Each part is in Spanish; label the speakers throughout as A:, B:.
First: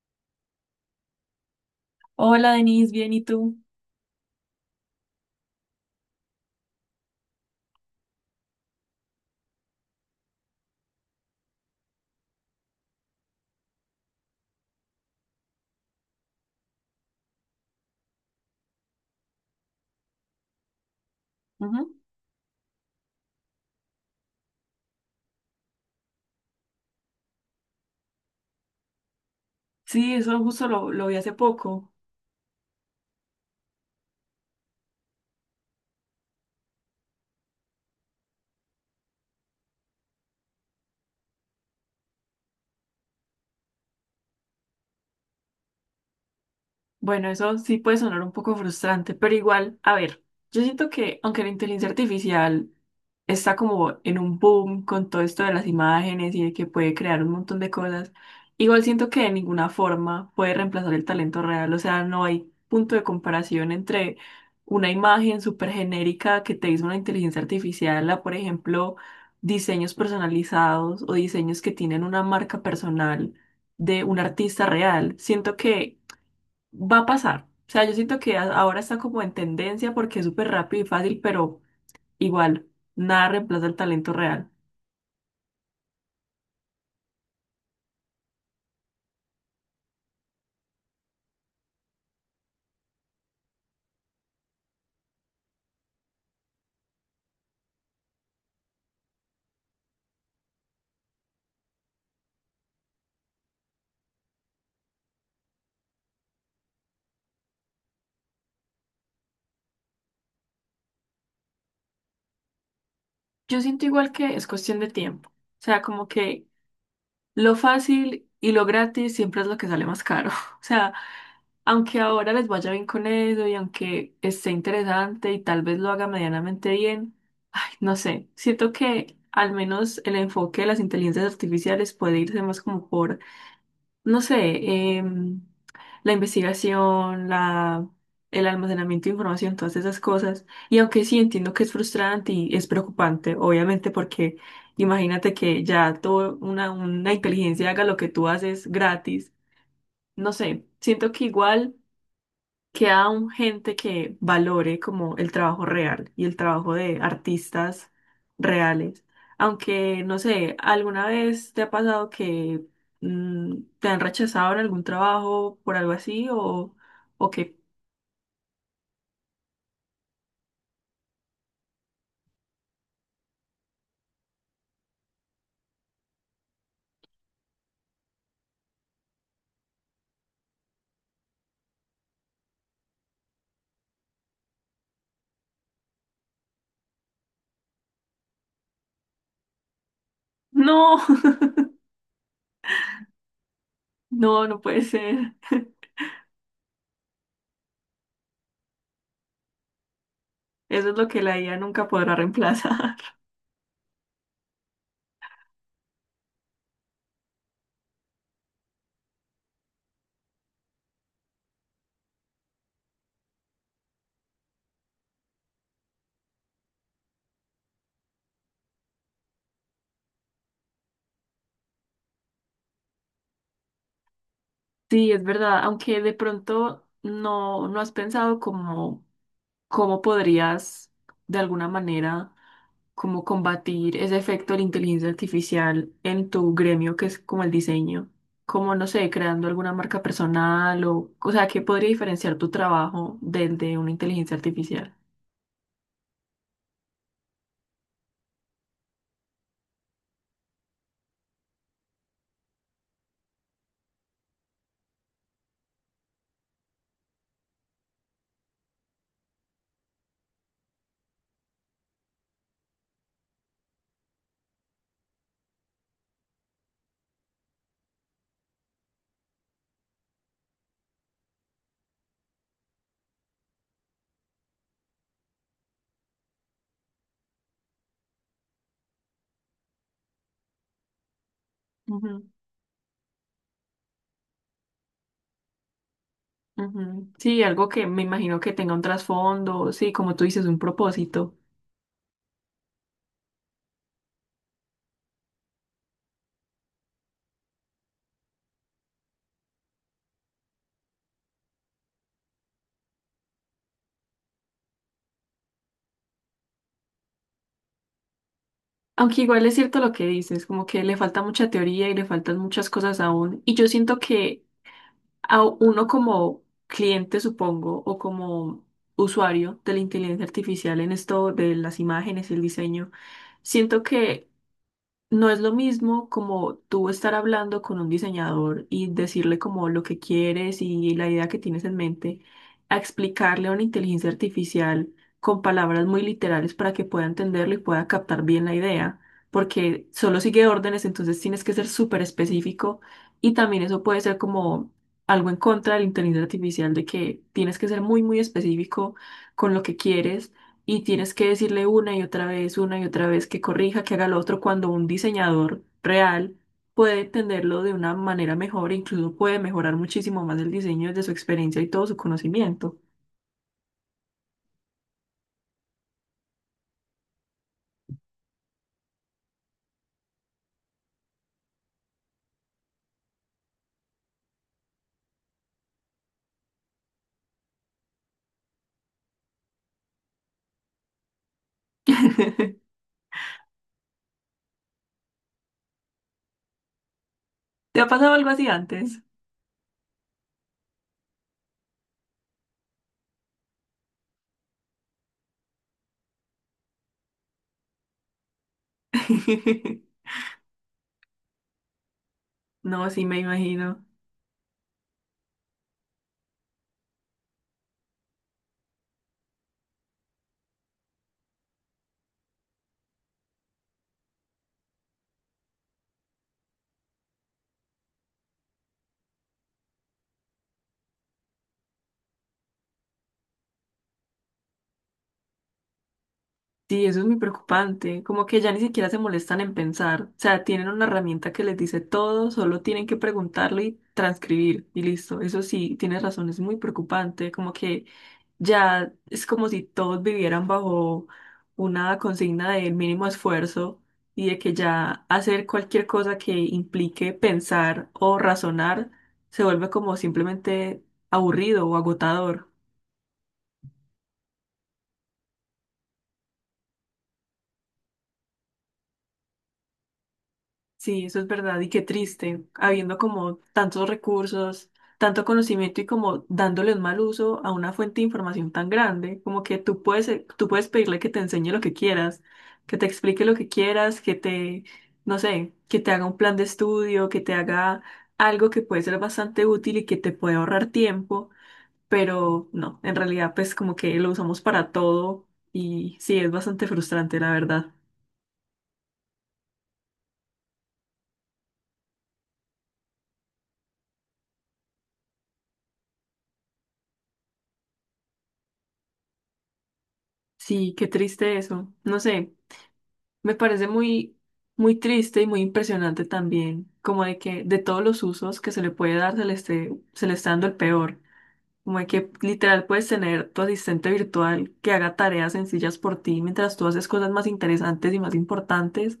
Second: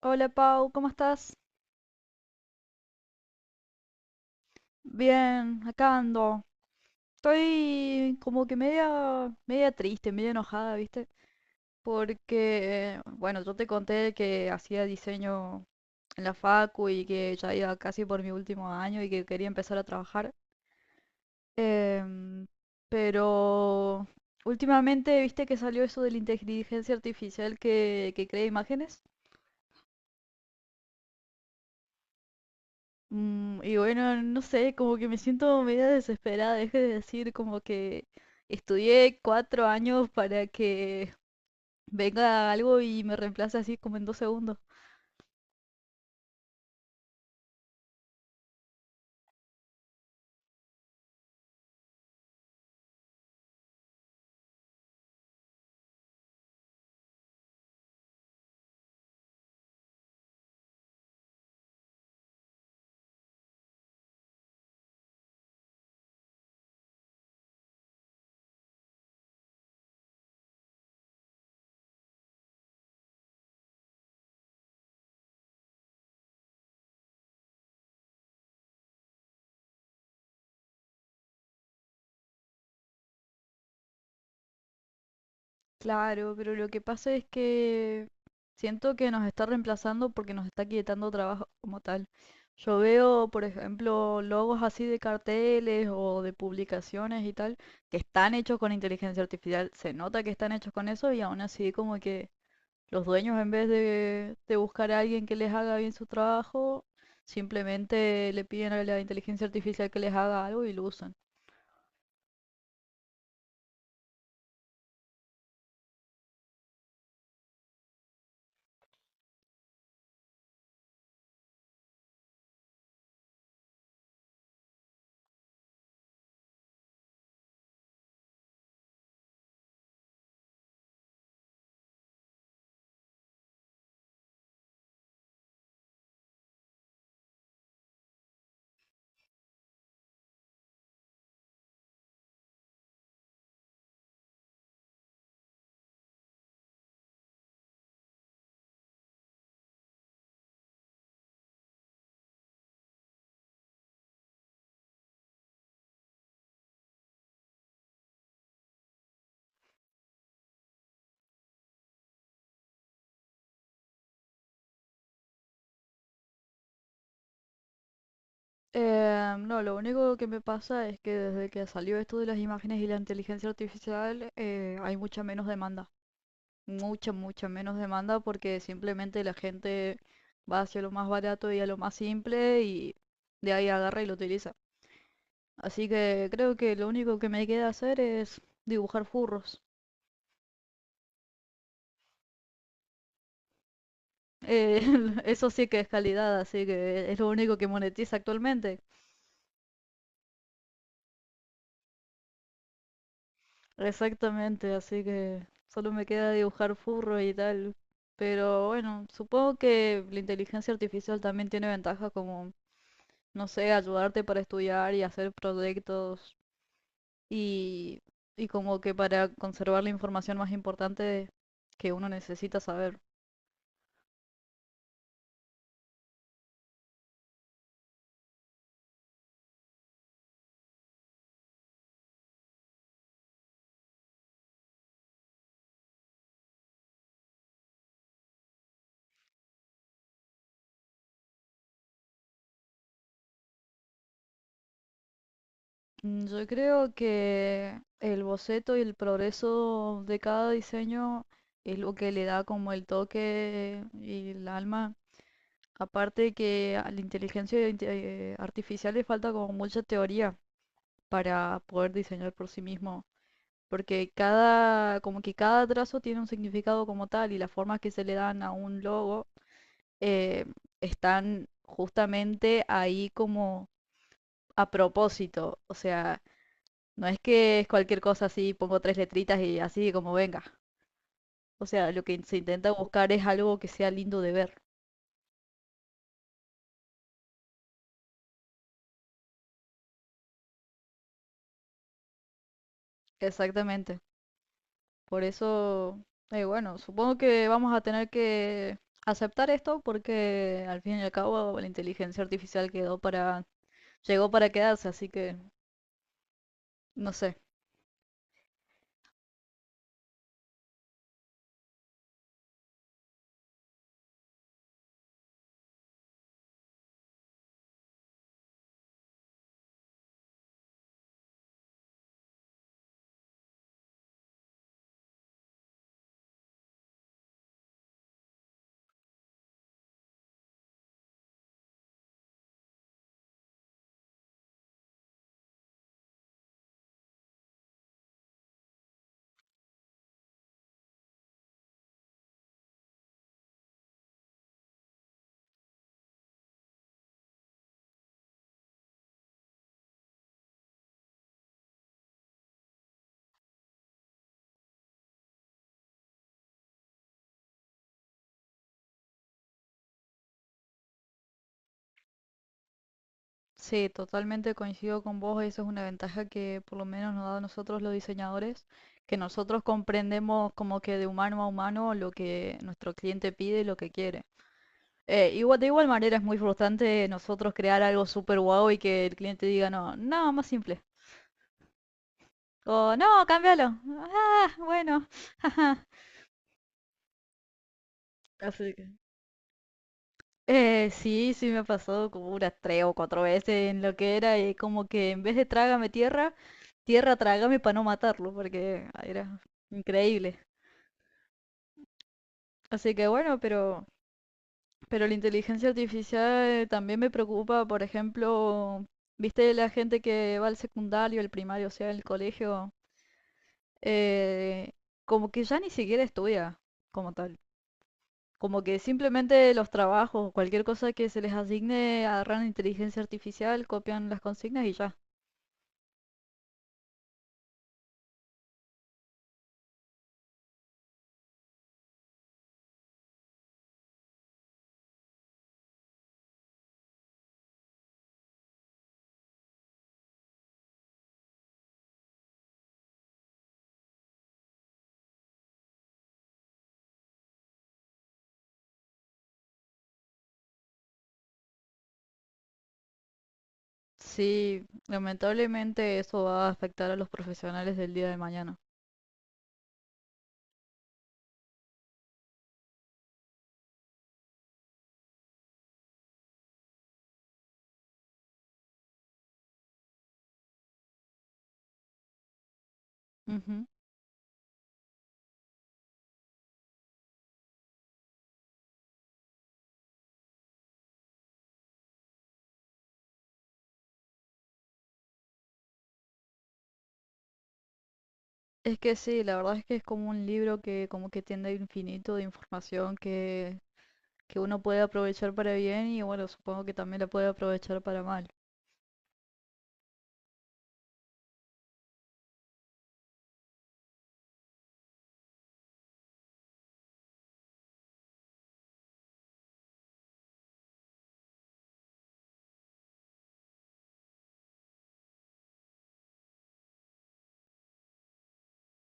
A: Hola Pau, ¿cómo estás?
B: Hola Denise, bien, ¿y tú?
A: Bien, acá ando. Estoy como que media, media triste, media enojada, ¿viste? Porque, bueno, yo te conté que hacía diseño en la facu y que ya iba casi por mi último año y que quería empezar a trabajar. Em, pero últimamente, ¿viste que salió eso de la inteligencia artificial que crea imágenes?
B: Sí, eso justo lo vi hace poco.
A: Y bueno, no sé, como que me siento media desesperada. Deje de decir como que estudié 4 años para que venga algo y me reemplace así como en 2 segundos.
B: Bueno, eso sí puede sonar un poco frustrante, pero igual, a ver, yo siento que aunque la inteligencia artificial está como en un boom con todo esto de las imágenes y de que puede crear un montón de cosas, igual siento que de ninguna forma puede reemplazar el talento real, o sea, no hay punto de comparación entre una imagen súper genérica que te hizo una inteligencia artificial a, por ejemplo, diseños personalizados o diseños que tienen una marca personal de un artista real. Siento que va a pasar. O sea, yo siento que ahora está como en tendencia porque es súper rápido y fácil, pero igual, nada reemplaza el talento real.
A: Claro, pero lo que pasa es que siento que nos está reemplazando porque nos está quitando trabajo como tal. Yo veo, por ejemplo, logos así de carteles o de publicaciones y tal, que están hechos con inteligencia artificial. Se nota que están hechos con eso y aún así como que los dueños, en vez de buscar a alguien que les haga bien su trabajo, simplemente le piden a la inteligencia artificial que les haga algo y lo usan.
B: Yo siento igual que es cuestión de tiempo. O sea, como que lo fácil y lo gratis siempre es lo que sale más caro. O sea, aunque ahora les vaya bien con eso y aunque esté interesante y tal vez lo haga medianamente bien, ay, no sé, siento que al menos el enfoque de las inteligencias artificiales puede irse más como por no sé, la investigación, la, el almacenamiento de información, todas esas cosas. Y aunque sí entiendo que es frustrante y es preocupante, obviamente, porque imagínate que ya todo una inteligencia haga lo que tú haces gratis. No sé, siento que igual queda aún gente que valore como el trabajo real y el trabajo de artistas reales. Aunque, no sé, ¿alguna vez te ha pasado que te han rechazado en algún trabajo por algo así o que
A: No, lo único que me pasa es que desde que salió esto de las imágenes y la inteligencia artificial, hay mucha menos demanda. Mucha, mucha menos demanda porque simplemente la gente va hacia lo más barato y a lo más simple y de ahí agarra y lo utiliza. Así que creo que lo único que me queda hacer es dibujar furros.
B: no, no, no
A: Eh,
B: puede ser.
A: Eso sí que es calidad, así que es lo único que monetiza actualmente.
B: Eso es lo que la IA nunca podrá reemplazar.
A: Exactamente, así que solo me queda dibujar furro y tal. Pero bueno, supongo que la inteligencia artificial también tiene ventajas como, no sé, ayudarte para estudiar y hacer proyectos y, y como que para conservar la información más importante que uno necesita saber.
B: Sí, es verdad, aunque de pronto no, no has pensado cómo cómo podrías de alguna manera como combatir ese efecto de la inteligencia artificial en tu gremio, que es como el diseño, como no sé, creando alguna marca personal o sea, ¿qué podría diferenciar tu trabajo del de una inteligencia artificial?
A: Yo creo que el boceto y el progreso de cada diseño es lo que le da como el toque y el alma. Aparte que a la inteligencia artificial le falta como mucha teoría para poder diseñar por sí mismo, porque cada, como que cada trazo tiene un significado como tal y las formas que se le dan a un logo eh, están justamente ahí como a propósito, o sea, no es que es cualquier cosa así, pongo tres letritas y así como venga. O sea, lo
B: Ujú,
A: que se intenta buscar es algo que sea lindo de ver.
B: ujú. Sí, algo que me imagino que tenga un trasfondo, sí, como tú dices, un propósito.
A: Exactamente. Por eso, bueno, supongo que vamos a tener que aceptar esto porque al fin y al cabo la inteligencia artificial quedó para, llegó para quedarse, así que no sé.
B: Aunque igual es cierto lo que dices, como que le falta mucha teoría y le faltan muchas cosas aún. Y yo siento que a uno como cliente, supongo, o como usuario de la inteligencia artificial en esto de las imágenes y el diseño, siento que no es lo mismo como tú estar hablando con un diseñador y decirle como lo que quieres y la idea que tienes en mente, a explicarle a una inteligencia artificial con palabras muy literales para que pueda entenderlo y pueda captar bien la idea, porque solo sigue órdenes, entonces tienes que ser súper específico y también eso puede ser como algo en contra de la inteligencia artificial de que tienes que ser muy, muy específico con lo que quieres y tienes que decirle una y otra vez, una y otra vez que corrija, que haga lo otro, cuando un diseñador real puede entenderlo de una manera mejor, e incluso puede mejorar muchísimo más el diseño desde su experiencia y todo su conocimiento.
A: Sí, totalmente coincido con vos, eso es una ventaja que por lo menos nos da a nosotros los diseñadores, que nosotros comprendemos como que de humano a humano lo que nuestro cliente pide y lo que quiere. Igual, de igual manera es muy frustrante nosotros crear algo súper guau y que el cliente diga, no, no, más simple. O no, cámbialo. Ah, bueno. ajá".
B: ¿Te ha pasado algo así
A: Así que,
B: antes?
A: Sí, sí me ha pasado como unas 3 o 4 veces en lo que era y como que en vez de trágame tierra, tierra trágame para no matarlo, porque ah, era increíble.
B: No,
A: Así
B: sí,
A: que
B: me
A: bueno,
B: imagino.
A: pero la inteligencia artificial también me preocupa, por ejemplo, viste la gente que va al secundario, al primario, o sea, al colegio eh, como que ya ni siquiera estudia como tal. Como que simplemente los trabajos, cualquier cosa que se les asigne, agarran inteligencia artificial, copian las consignas y ya.
B: Sí, eso es muy preocupante. Como que ya ni siquiera se molestan en pensar. O sea, tienen una herramienta que les dice todo, solo tienen que preguntarlo y transcribir y listo. Eso sí, tienes razón, es muy preocupante. Como que ya es como si todos vivieran bajo una consigna del mínimo esfuerzo y de que ya hacer cualquier cosa que implique pensar o razonar se vuelve como simplemente aburrido o agotador.
A: Sí, lamentablemente eso va a afectar a los profesionales del día de mañana.
B: Sí, eso es verdad y qué triste, habiendo como tantos recursos, tanto conocimiento y como dándole un mal uso a una fuente de información tan grande, como que tú puedes pedirle que te enseñe lo que quieras, que te explique lo que
A: Ujú.
B: quieras, que te, no sé, que te haga un plan de estudio, que te haga algo que puede ser bastante útil y que te puede ahorrar tiempo, pero no, en realidad pues como que lo usamos para todo y sí, es bastante frustrante, la verdad.
A: Es que sí, la verdad es que es como un libro que como que tiende a infinito de información que uno puede aprovechar para bien y bueno, supongo que también la puede aprovechar para mal.
B: Sí, qué triste eso. No sé. Me parece muy, muy triste y muy impresionante también, como de que de todos los usos que se le puede dar, se le está dando el peor. Como de que literal puedes tener tu asistente virtual que haga tareas sencillas por ti mientras tú haces cosas más interesantes y más importantes,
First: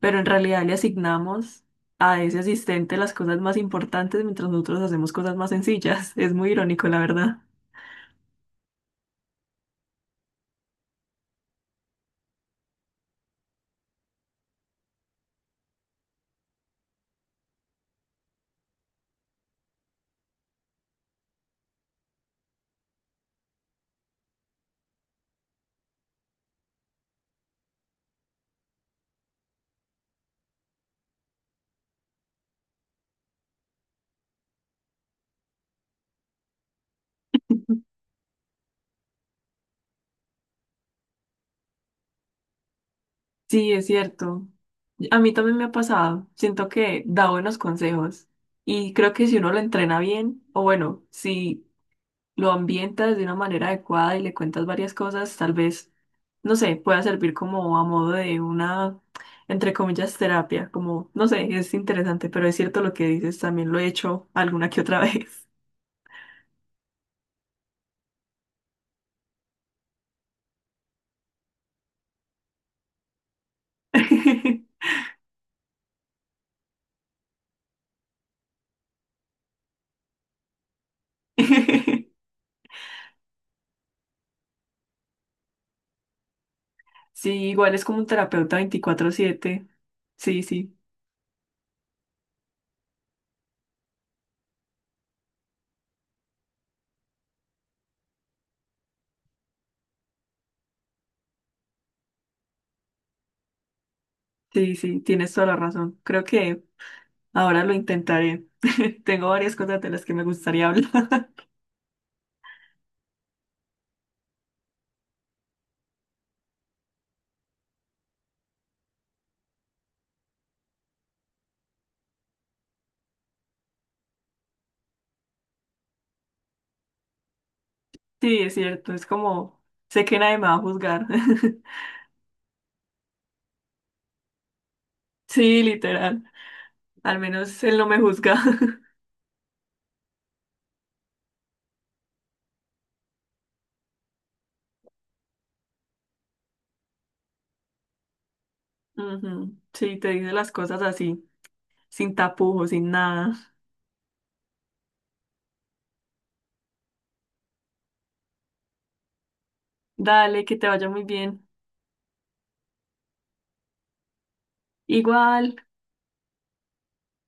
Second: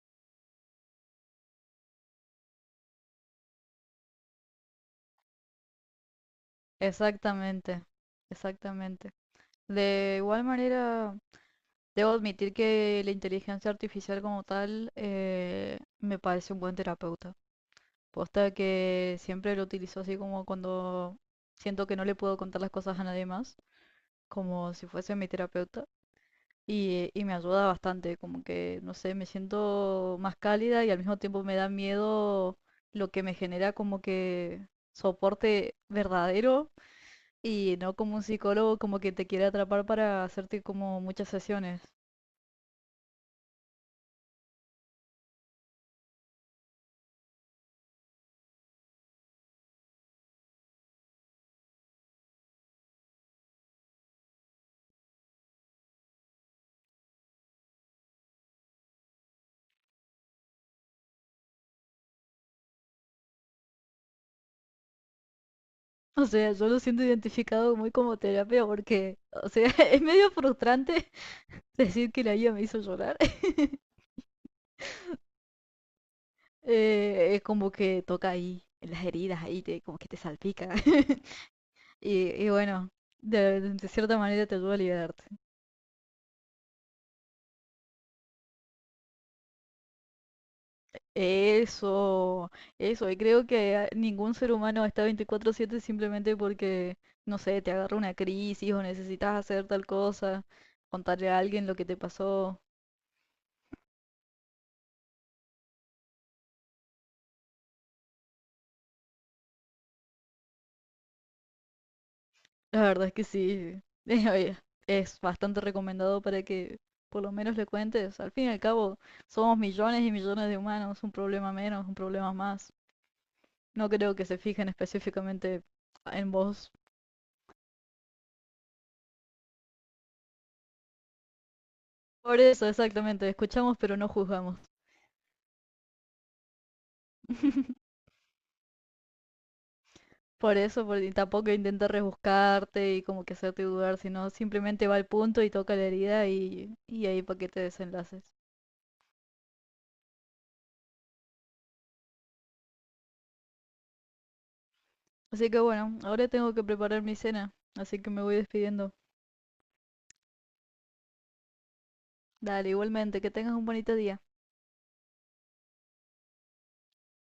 B: pero en realidad le asignamos a ese asistente las cosas más importantes mientras nosotros hacemos cosas más sencillas. Es muy irónico, la verdad.
A: Exactamente, exactamente. De igual manera, debo admitir que la inteligencia artificial como tal me parece un buen terapeuta. Posta que siempre lo utilizo así como cuando siento que no le puedo contar las cosas a nadie más, como si fuese mi terapeuta. Y me ayuda bastante, como que, no sé, me siento más cálida y al mismo tiempo me da miedo lo que me genera como que soporte verdadero y no como un psicólogo como que te quiere atrapar para hacerte como muchas sesiones.
B: Sí, es cierto. A mí también me ha pasado. Siento que da buenos consejos y creo que si uno lo entrena bien, o bueno, si lo ambientas de una manera adecuada y le cuentas varias cosas, tal vez, no sé, pueda servir como a modo de una, entre comillas, terapia. Como, no sé, es interesante, pero es cierto lo que dices, también lo he hecho alguna que otra vez.
A: O sea, yo lo siento identificado muy como terapia porque, o sea, es medio frustrante decir que la guía me hizo llorar. Es como que toca ahí, en las heridas, ahí te, como que te salpica. Y bueno, de cierta manera te ayuda a liberarte.
B: Sí, igual es como un terapeuta 24/7. Sí, sí,
A: Eso, eso, y creo que ningún ser humano está 24/7 simplemente porque, no sé, te agarra una crisis o necesitas hacer tal cosa, contarle a alguien lo que te pasó.
B: sí, sí, tienes toda la razón. Creo que... Ahora lo intentaré. Tengo varias cosas de las que me gustaría hablar.
A: La verdad es que sí. Oye, es bastante recomendado para que por lo menos le cuentes. Al fin y al cabo, somos millones y millones de humanos, un problema menos, un problema más. No creo que se fijen específicamente en vos.
B: Sí, es cierto, es como, sé que nadie me va a juzgar.
A: Por eso, exactamente, escuchamos pero no juzgamos.
B: Sí, literal. Al menos él no me juzga.
A: Por eso, y tampoco intenta rebuscarte y como que hacerte dudar, sino simplemente va al punto y toca la herida y ahí para que te desenlaces.
B: Ujú, sí, te dice las cosas así, sin tapujos, sin nada.
A: Así que bueno, ahora tengo que preparar mi cena, así que me voy despidiendo.
B: Dale, que te vaya muy bien.
A: Dale, igualmente, que tengas un bonito día.
B: Igual.